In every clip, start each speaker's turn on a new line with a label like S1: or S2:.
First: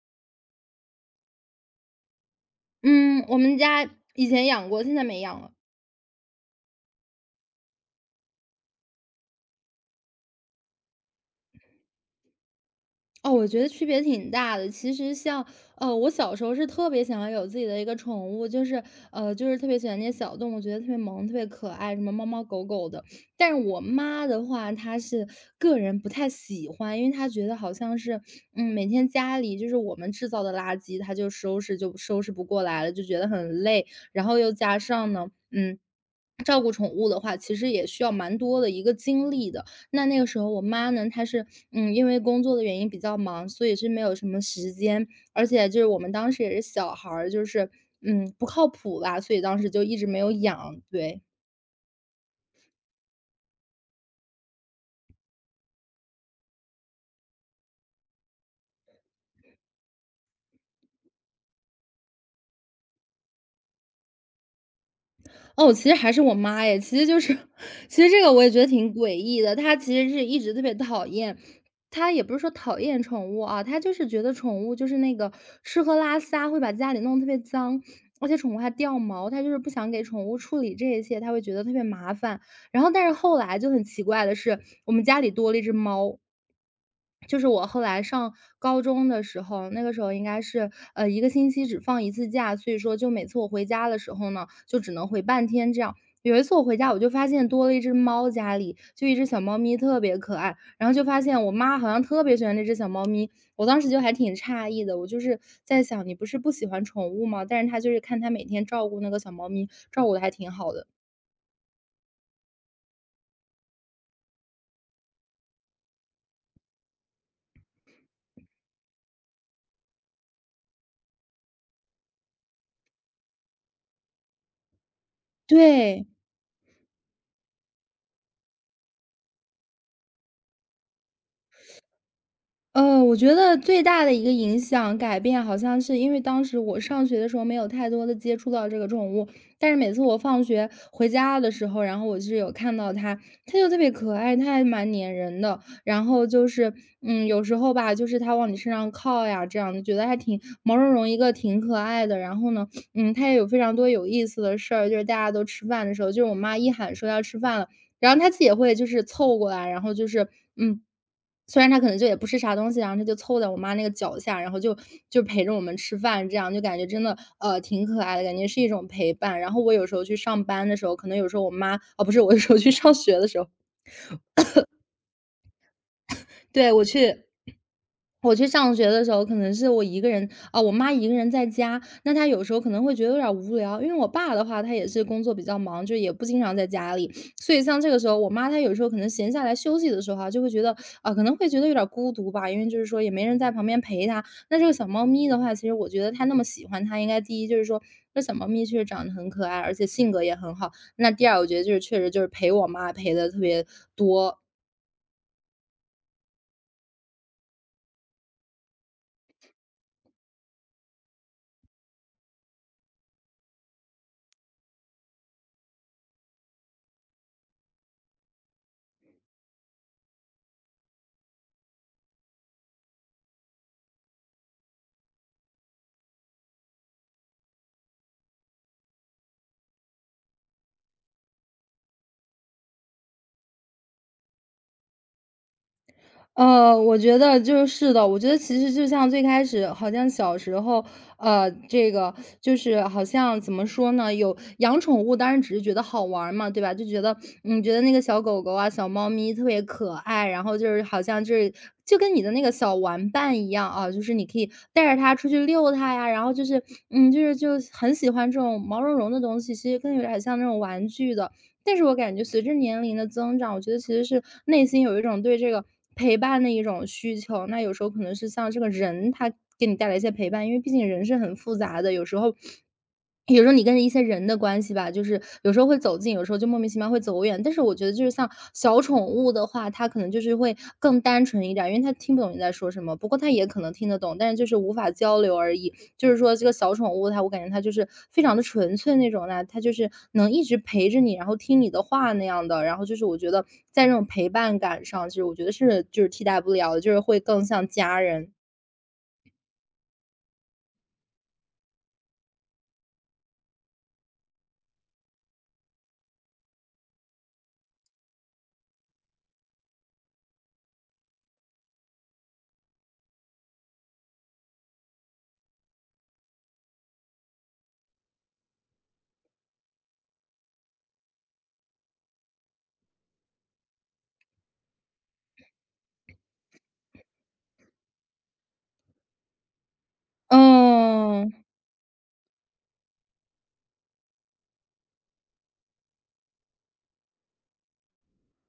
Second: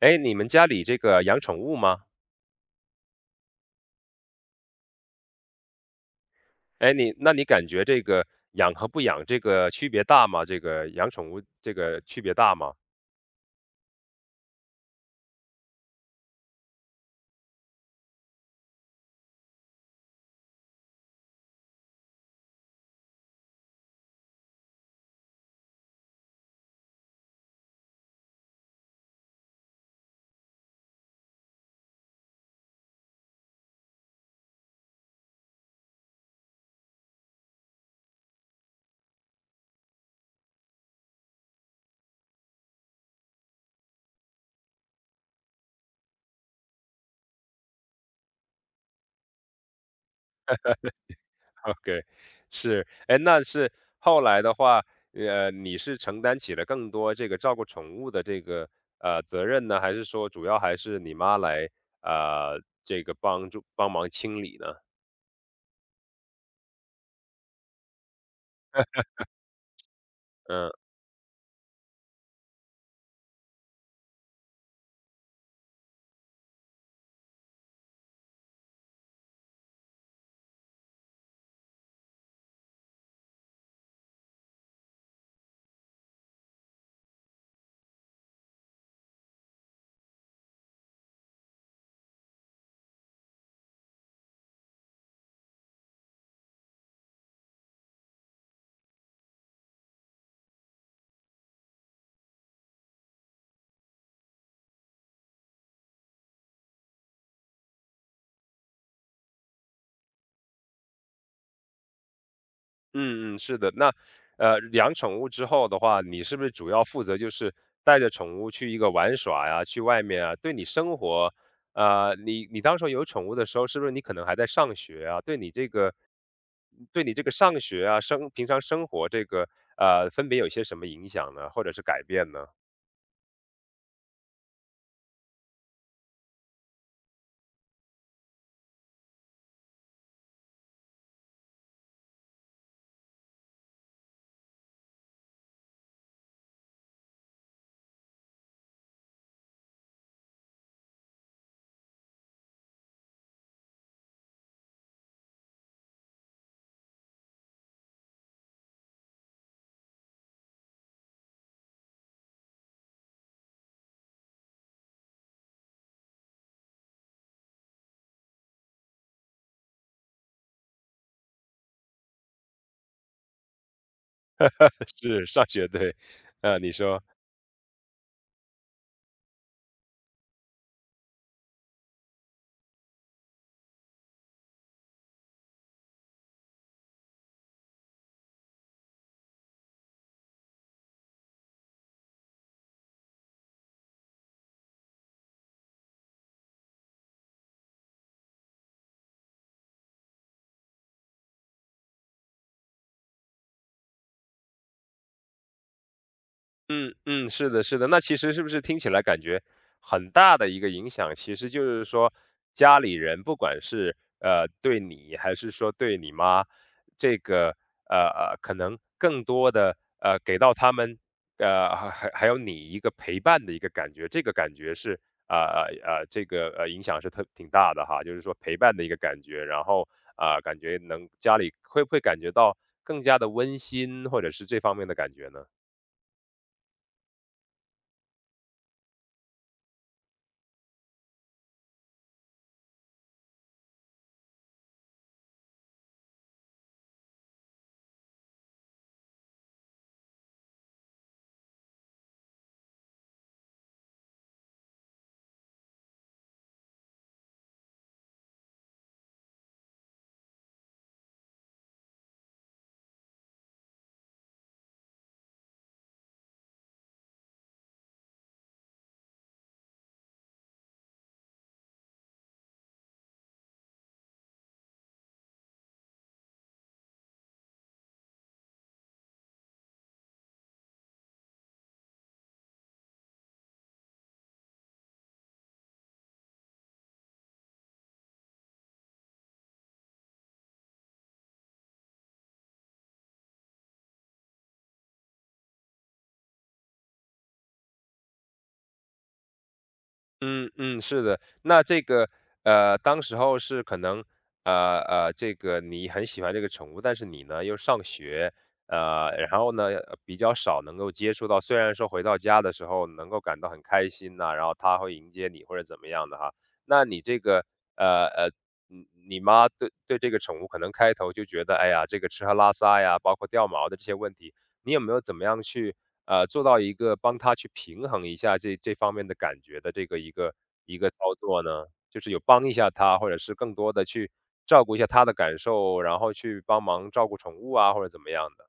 S1: 哎，你们家里这个养宠物吗？
S2: 嗯，我们家以前养过，现在没养了。
S1: 哎，那你感觉这个养和不养这个区别大吗？这个养宠物这个区别大吗
S2: 哦，我觉得区别挺大的。其实我小时候是特别想要有自己的一个宠物，就是特别喜欢那些小动物，觉得特别萌、特别可爱，什么猫猫狗狗的。但是我妈的话，她是个人不太喜欢，因为她觉得好像是，嗯，每天家里就是我们制造的垃圾，她就收拾就收拾不过来了，就觉得很累。然后又加上呢，嗯。照顾宠物的话，其实也需要蛮多的一个精力的。那个时候我妈呢，她是因为工作的原因比较忙，所以是没有什么时间，而且就是我们当时也是小孩儿，就是不靠谱吧，所以当时就一直没有养。对。
S1: ？OK，是，哎，那是后来的话，你是承担起了更多这个照顾宠物的这个责任呢，还是说主要还是你妈来这个帮忙清理呢？
S2: 哦，其实还是我妈耶，其实就是 其实这个我也觉得挺诡异的。她其实是一直特
S1: 嗯。
S2: 别讨厌，她也不是说讨厌宠物啊，她就是觉得宠物就是那个吃喝拉撒会把家里弄得特别脏，而且宠物还掉毛，她就是不想给宠物处理这一切，她会觉得特别麻烦。然后但是后来就很奇怪的是，我们家里多了一只猫。就是我后来上高中的时候，那个时候应该是一个星期只放一次假，所以说就每次我回家的时候呢，就只能回半天这样。有一次我回家，我就发现多了一只猫，家里就一只小猫咪，特别可爱。然后就发现我妈好像特别喜欢那只小猫咪，我当时就还挺诧异的。我就是在想，你不是不喜欢宠物吗？但是她就是看她每天照顾那个小猫咪，照顾的还挺好的。
S1: 嗯嗯，是的。那，养宠物之后的话，你是不是主要负责就是带着宠物去一个玩耍呀，去外面啊，对你生活，你当时候有宠物的时候，是不是你可能还在上学啊？
S2: 对。
S1: 对你这个上学啊，平常生活这个，分别有些什么影响呢，或者是改变呢？
S2: 呃，我觉得最大的一个影响改变，好像是因为当时我上学的时候没有太多的接触到这个宠物，但是每次我放学回家的时候，然后我是有看到它，它就特别可爱，它还蛮粘人的。然后就是，嗯，有时候吧，就是它往你身上靠呀，这样觉得还挺毛茸茸一个，挺可爱的。然后呢，嗯，它也有非常多有意思的事儿，就是大家都吃饭的时候，就是我妈一喊说要吃饭了，然后他自己也会就是凑过来，然后就是，嗯，虽然他可能就也不吃啥东西，然后他就凑在我妈那个脚下，然后就陪着我们吃饭，这样就感觉真的，呃，挺可爱的，感觉是一种陪伴。然后我有时候去上班的时候，可能有时候我妈哦，不是，我有时候去上学的时候。
S1: 是上学，对，
S2: 对，
S1: 你
S2: 我
S1: 说。
S2: 去我去上学的时候，可能是我一个人啊，我妈一个人在家，那她有时候可能会觉得有点儿无聊，因为我爸的话，他也是工作比较忙，就也不经常在家里，所以像这个时候，我妈她有时候可能闲下来休息的时候啊，就会觉得啊，可能会觉得有点儿孤独吧，因为就是说也没人在旁边陪她。那这个小猫咪的话，其实我觉得它那么喜欢它，应该第一就是说，那小猫咪确实长得很可爱，而且性格也很好。那第二，我觉得就是确实就是陪我妈陪的特别多。
S1: 嗯嗯，是的，是的。那其实是不是听起来感觉很大的一个影响，其实就是说家里人不管是对你还是说对你妈，这个呃可能更多的给到他们还有你一个陪伴的一个感觉，这个感觉是这个影响是特挺大的哈，就是说陪伴的一个感觉，然后啊、感觉能家里会不会感觉到更加的温馨，或者是这方面的感觉呢？
S2: 我觉得就是的。我觉得其实就像最开始，好像小时候，这个就是好像怎么说呢？有养宠物，当然只是觉得好玩儿嘛，对吧？就觉得，嗯，觉得那个小狗狗啊、小猫咪特别可爱，然后就是好像就是就跟你的那个小玩伴一样啊，就是你可以带着它出去遛它呀，然后就是，嗯，就是就很喜欢这种毛茸茸的东西，其实更有点像那种玩具的。但是我感觉随着年龄的增长，我觉得其实是内心有一种对这个陪伴的一种需求。那有时候可能是像这个人，他给你带来一些陪伴，因为毕竟人是很复杂的，有时候你跟一些人的关系吧，就是有时候会走近，有时候就莫名其妙会走远。但是我觉得就是像小宠物的话，它可能就是会更单纯一点，因为它听不懂你在说什么，不过它也可能听得懂，但是就是无法交流而已。就是说这个小宠物它我感觉它就是非常的纯粹那种的，它就是能一直陪着你，然后听你的话那样的。然后就是我觉得在这种陪伴感上，就是我觉得是就是替代不了的，就是会更像家人。
S1: 嗯嗯，是的。那这个，当时候是可能，这个你很喜欢这个宠物，但是你呢又上学，然后呢比较少能够接触到。虽然说回到家的时候能够感到很开心呐、然后它会迎接你或者怎么样的哈。那你这个，呃呃，你妈对这个宠物可能开头就觉得，哎呀，这个吃喝拉撒呀，包括掉毛的这些问题，你有没有怎么样去做到一个帮他去平衡一下这方面的感觉的这个一个操
S2: 嗯。
S1: 作呢？就是有帮一下他，或者是更多的去照顾一下他的感受，然后去帮忙照顾宠物啊，或者怎么样的。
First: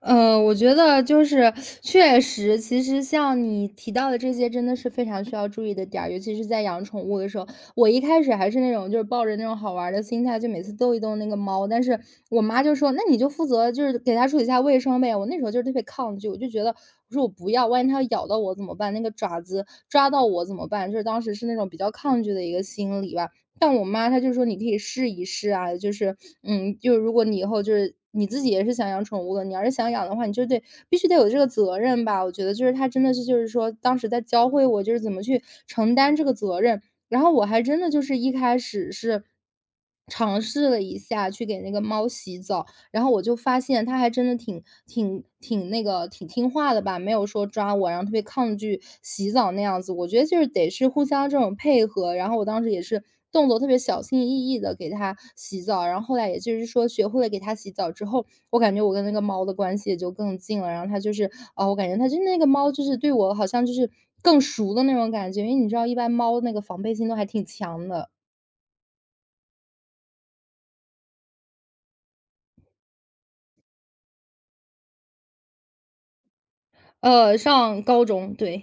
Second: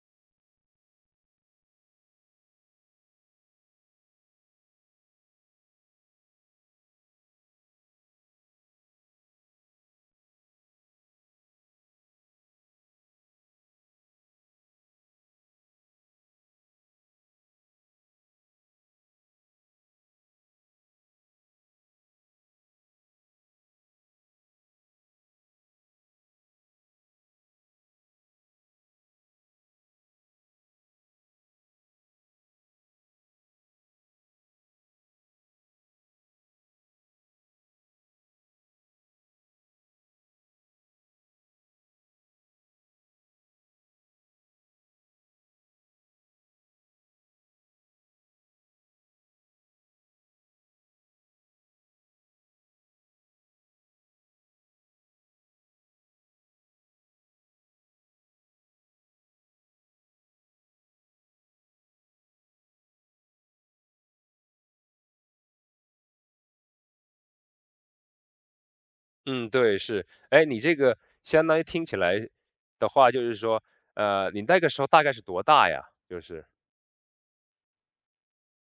S2: 我觉得就是确实，其实像你提到的这些，真的是非常需要注意的点儿，尤其是在养宠物的时候。我一开始还是那种就是抱着那种好玩儿的心态，就每次逗一逗那个猫。但是我妈就说：“那你就负责就是给它处理一下卫生呗。”我那时候就是特别抗拒，我就觉得我说我不要，万一它咬到我怎么办？那个爪子抓到我怎么办？就是当时是那种比较抗拒的一个心理吧。像我妈她就说你可以试一试啊，就是，嗯，就如果你以后就是你自己也是想养宠物了，你要是想养的话，你就得必须得有这个责任吧。我觉得就是她真的是就是说当时在教会我就是怎么去承担这个责任。然后我还真的就是一开始是尝试了一下去给那个猫洗澡，然后我就发现它还真的挺挺挺那个挺听话的吧，没有说抓我，然后特别抗拒洗澡那样子。我觉得就是得是互相这种配合，然后我当时也是动作特别小心翼翼的给它洗澡，然后后来也就是说学会了给它洗澡之后，我感觉我跟那个猫的关系也就更近了。然后它就是，啊，我感觉它就那个猫就是对我好像就是更熟的那种感觉，因为你知道一般猫那个防备心都还挺强的。
S1: 嗯，对，是。哎，你这个相当于听起来的话，就是说，你那个时候大概是多大呀？就是。
S2: 上高中，对。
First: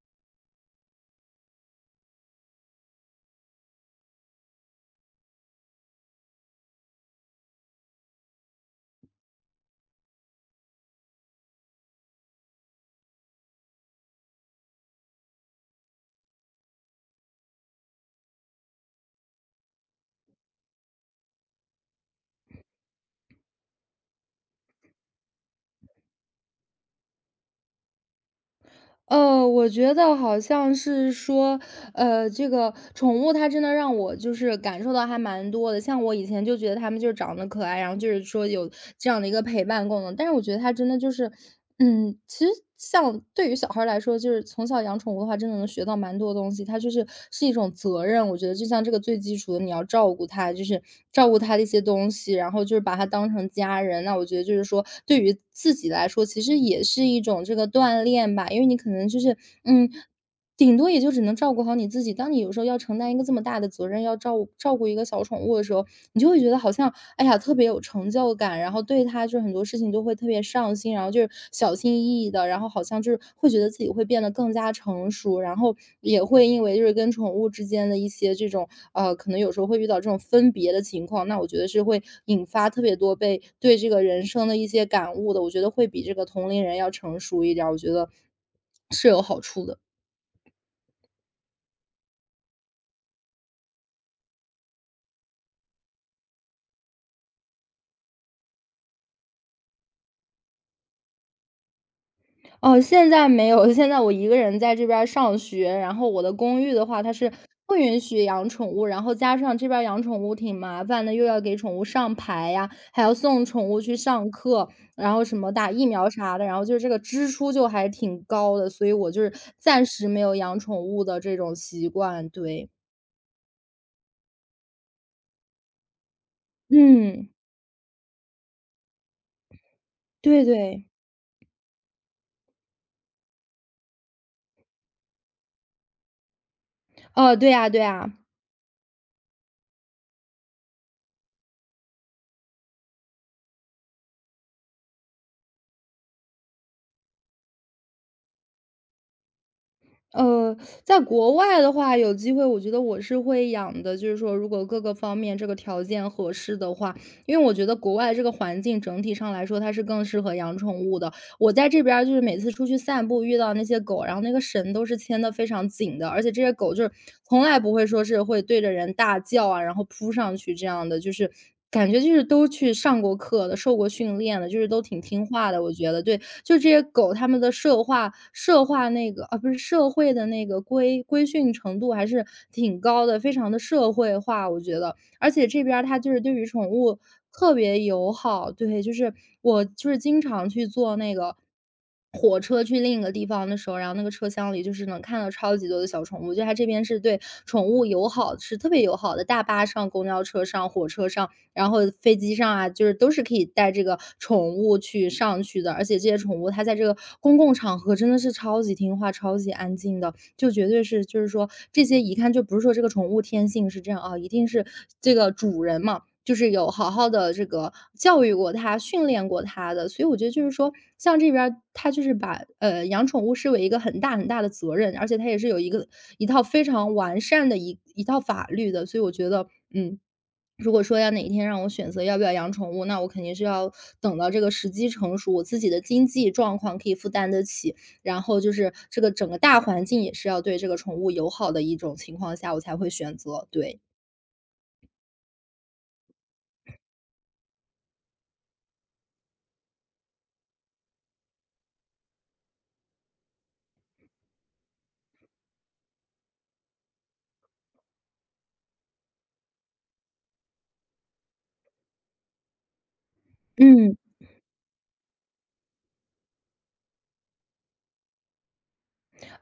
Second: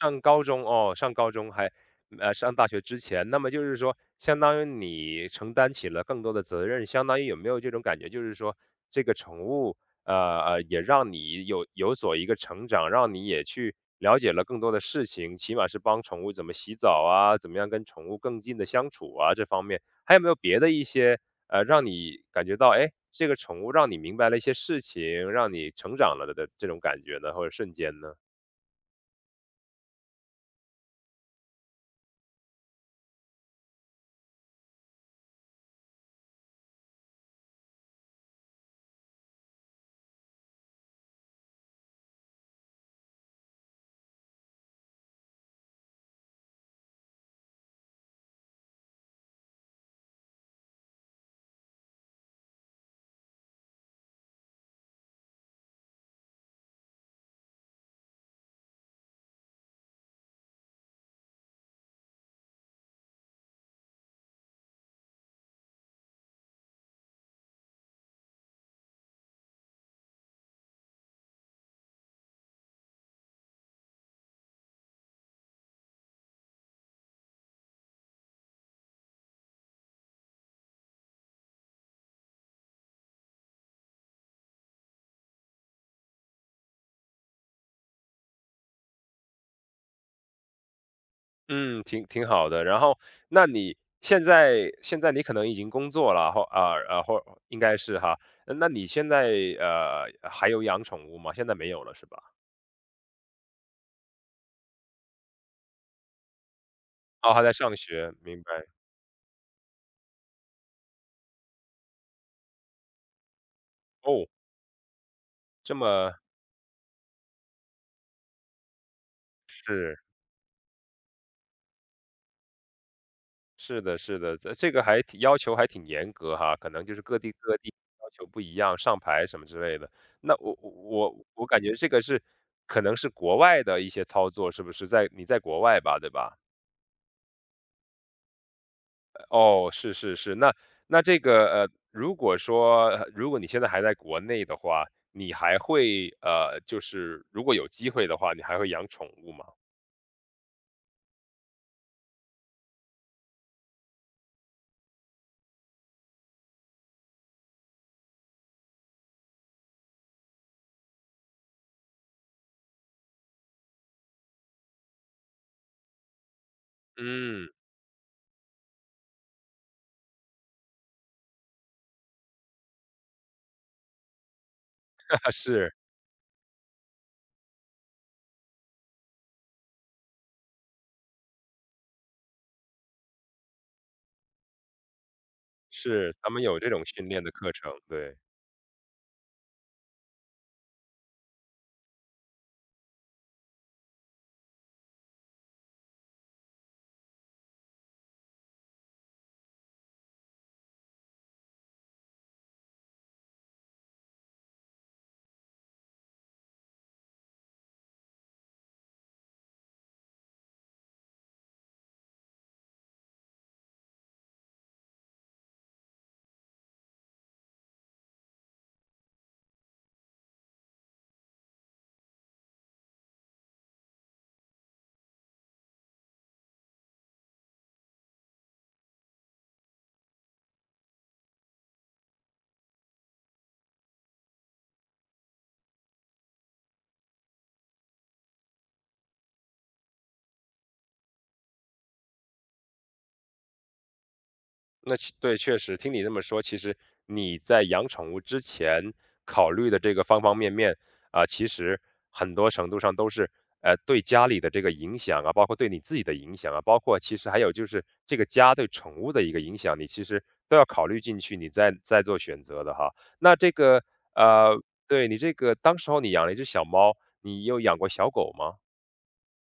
S1: 上高中哦，上高中还上大学之前，那么就是说，相当于你承担起了更多的责任，相当于有没有这种感觉，就是说这个宠物，呃也让你有所一个成长，让你也去了解了更多的事情，起码是帮宠物怎么洗澡啊，怎么样跟宠物更近的相处啊，这方面还有没有别的一些让你感觉到，哎，这个宠物让你明白了一些事情，让你成长了的这种感觉呢，或者瞬间呢？
S2: 我觉得好像是说，这个宠物它真的让我就是感受到还蛮多的。像我以前就觉得它们就是长得可爱，然后就是说有这样的一个陪伴功能，但是我觉得它真的就是，嗯，其实像对于小孩儿来说，就是从小养宠物的话，真的能学到蛮多东西。它就是是一种责任，我觉得就像这个最基础的，你要照顾它，就是照顾它的一些东西，然后就是把它当成家人。那我觉得就是说，对于自己来说，其实也是一种这个锻炼吧，因为你可能就是，嗯，顶多也就只能照顾好你自己。当你有时候要承担一个这么大的责任，要照顾照顾一个小宠物的时候，你就会觉得好像，哎呀，特别有成就感，然后对它就是很多事情都会特别上心，然后就是小心翼翼的，然后好像就是会觉得自己会变得更加成熟，然后也会因为就是跟宠物之间的一些这种可能有时候会遇到这种分别的情况，那我觉得是会引发特别多被对这个人生的一些感悟的。我觉得会比这个同龄人要成熟一点儿，我觉得是有好处的。
S1: 嗯，挺好的。然后，那你现在你可能已经工作了，或啊啊或应该是哈。那你现在还有养宠物吗？现在没有了是吧？
S2: 哦，现在没有，现在我一个人在这边儿上学，然后我的公寓的话，它是
S1: 哦，还在
S2: 不
S1: 上
S2: 允
S1: 学，
S2: 许
S1: 明
S2: 养
S1: 白。
S2: 宠物，然后加上这边儿养宠物挺麻烦的，又要给宠物上牌呀，还要送宠物去
S1: 哦，
S2: 上课，然后什么打
S1: 这
S2: 疫苗
S1: 么
S2: 啥的，然后就是这个支出就还挺高的，所以我就是暂
S1: 是
S2: 时没有养宠物的这种习惯，对。
S1: 是的，是的，这个还挺要求还挺严格哈，可能就是各
S2: 嗯，
S1: 地各地要求不一样，上牌什么之类的。那
S2: 对
S1: 我我
S2: 对，
S1: 我我感觉这个是可能是国外的一些操作，是不是在国外吧，对吧？
S2: 哦，对呀对呀。
S1: 哦，是是是，那这个如果说如果你现在还在国内的话，你还会就是如果有机会的话，你还会养宠物吗？
S2: 呃，在国外的话，有机会我觉得我是会养的，就是说如果各个方面这个条件合适的话，因为我觉得国外这个环境整体上来说，它是更适合养宠物的。我在这边儿就是每次出去散步遇到那些狗，然后那个绳都是牵得非常紧的，而且这些狗就是从
S1: 嗯，
S2: 来不会说是会对着人大叫啊，然后扑上去这样的，就是感觉就是都去上过课的，受过训练的，就是都挺听 话的。我
S1: 是
S2: 觉得对，就这些狗，它们的社化那个啊，不是社会的那个规训程度还是挺高的，非常的社会化，我觉得。而且这边儿它就
S1: 是，
S2: 是
S1: 他
S2: 对
S1: 们
S2: 于
S1: 有这
S2: 宠
S1: 种
S2: 物
S1: 训练的课
S2: 特
S1: 程，
S2: 别友
S1: 对。
S2: 好，对，就是我就是经常去坐那个火车去另一个地方的时候，然后那个车厢里就是能看到超级多的小宠物，就它这边是对宠物友好，是特别友好的。大巴上、公交车上、火车上，然后飞机上啊，就是都是可以带这个宠物去上去的，而且这些宠物它在这个公共场合真的是超级听话、超级安静的。就绝对是就是说这些一看就不是说这个宠物天性是这样啊，一定是这个主人嘛，就是有好好的这个教育过它、训练过它的。所以我觉得就是说，像这边儿它就是把，养宠物视为一个很大很大的责任，而且它也是有一套非常完善的一套法律的，所以我觉得，嗯，如果说要哪一天让我选择要不要养宠物，那我肯定是要等到这个时机成熟，我自己的经济状况可以负担得起，然后就是这个整个大环境也是要对这个宠物友好的一种情况下，我才会选择，对。
S1: 那对，确实听你这么说，其实你在养宠物之前考虑的这个方方面面啊，其实很多程度上都是对家里的这个影响啊，包括对你自己的影响啊，包括其实还有就是这个家对宠物的一个影响，你其实都要考虑进去，你再做选择的哈。那这个
S2: 嗯。
S1: 呃，对你这个当时候你养了一只小猫，你有养过小狗吗？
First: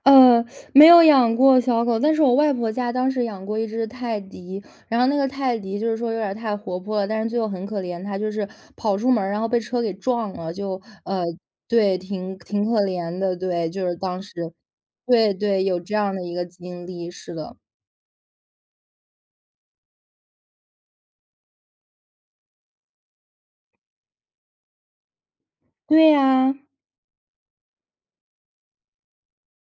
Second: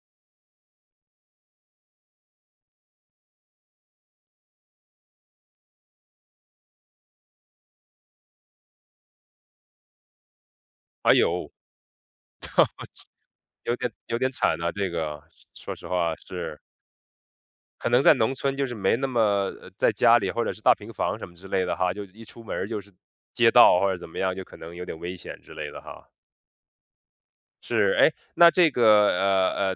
S2: 呃，没有养过小狗，但是我外婆家当时养过一只泰迪，然后那个泰迪就是说有点儿太活泼了，但是最后很可怜，它就是跑出门儿然后被车给撞了，就
S1: 哎有，
S2: 对，挺可怜的，对，
S1: 有
S2: 就
S1: 点
S2: 是
S1: 有
S2: 当
S1: 点
S2: 时，
S1: 惨啊，这个
S2: 对对，
S1: 说
S2: 有
S1: 实
S2: 这样
S1: 话
S2: 的一个
S1: 是。
S2: 经历，是的，
S1: 可能在农村就是没那么在家里或者是大平房什么之类的哈，就一出门儿就是街道或者怎么样，就可能有点危险之类的
S2: 对
S1: 哈。
S2: 呀、
S1: 是，哎，那这个呃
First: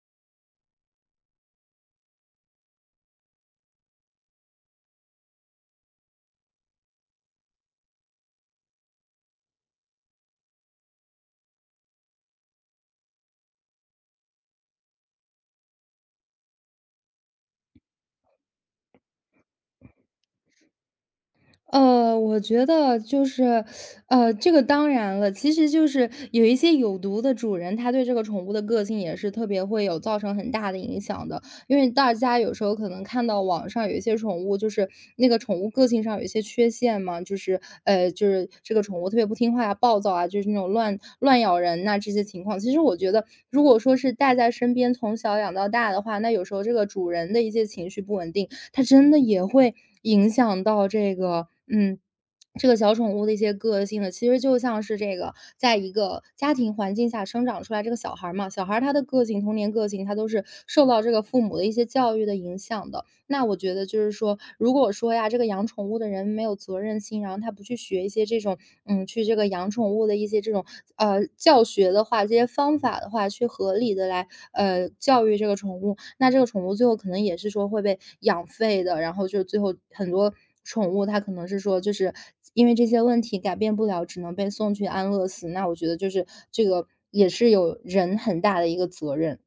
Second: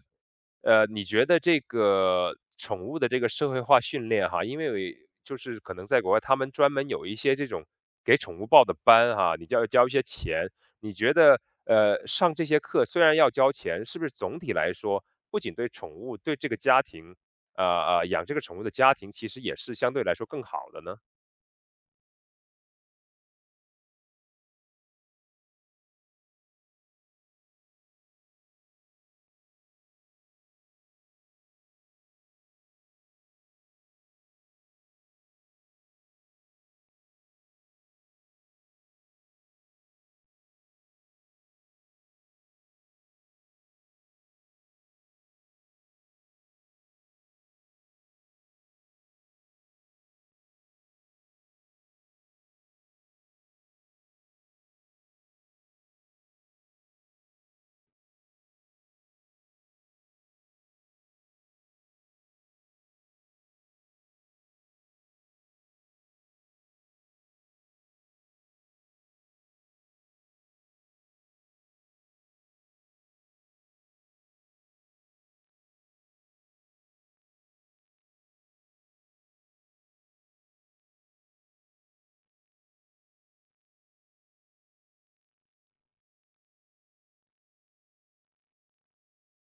S1: 你觉得这个宠物的这个社会化训练哈，因为就是可能在国外，他们专门有一些这种给宠物报的班哈，你就要交一些钱。你觉得上这些课虽然要交钱，是不是总体来说，不仅对宠物，对这个家庭，呃养这个宠物的家庭，其实也是相对来说更好的呢？
S2: 我觉得就是，这个当然了，其实就是有一些有毒的主人，他对这个宠物的个性也是特别会有造成很大的影响的。因为大家有时候可能看到网上有一些宠物，就是那个宠物个性上有一些缺陷嘛，就是就是这个宠物特别不听话呀、暴躁啊，就是那种乱咬人呐、这些情况。其实我觉得，如果说是带在身边从小养到大的话，那有时候这个主人的一些情绪不稳定，它真的也会影响到这个小宠物的一些个性的。其实就像是这个，在一个家庭环境下生长出来这个小孩儿嘛，小孩儿他的个性、童年个性，他都是受到这个父母的一些教育的影响的。那我觉得就是说，如果说呀，这个养宠物的人没有责任心，然后他不去学一些这种，去这个养宠物的一些这种教学的话，这些方法的话，去合理的来教育这个宠物，那这个宠物最后可能也是说会被养废的，然后就是最后很多宠物它可能是说就是因为这些问题改变不了，只能被送去安乐死。那我觉得就是这个也是有人很大的一个责任。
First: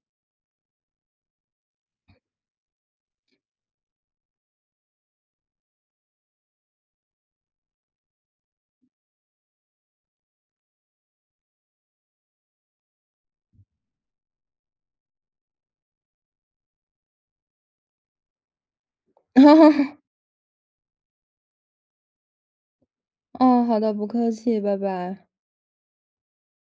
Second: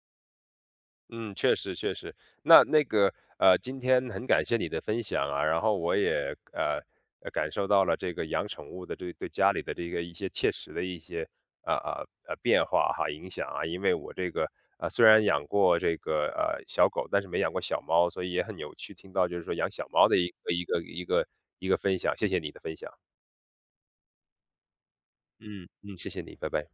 S1: 嗯，确实确实。那个，今天很感谢你的分享啊，然后我也感受到了这个养宠物的对家里的这个一些切实的一些变化哈影响啊，因为我这个虽然养过这个小狗，但是没养过小猫，所以也很有趣听到就是说养小猫 的一个分享，谢谢你的分享，
S2: 哦，好的，不客气，拜拜。
S1: 嗯嗯，谢谢你，拜拜。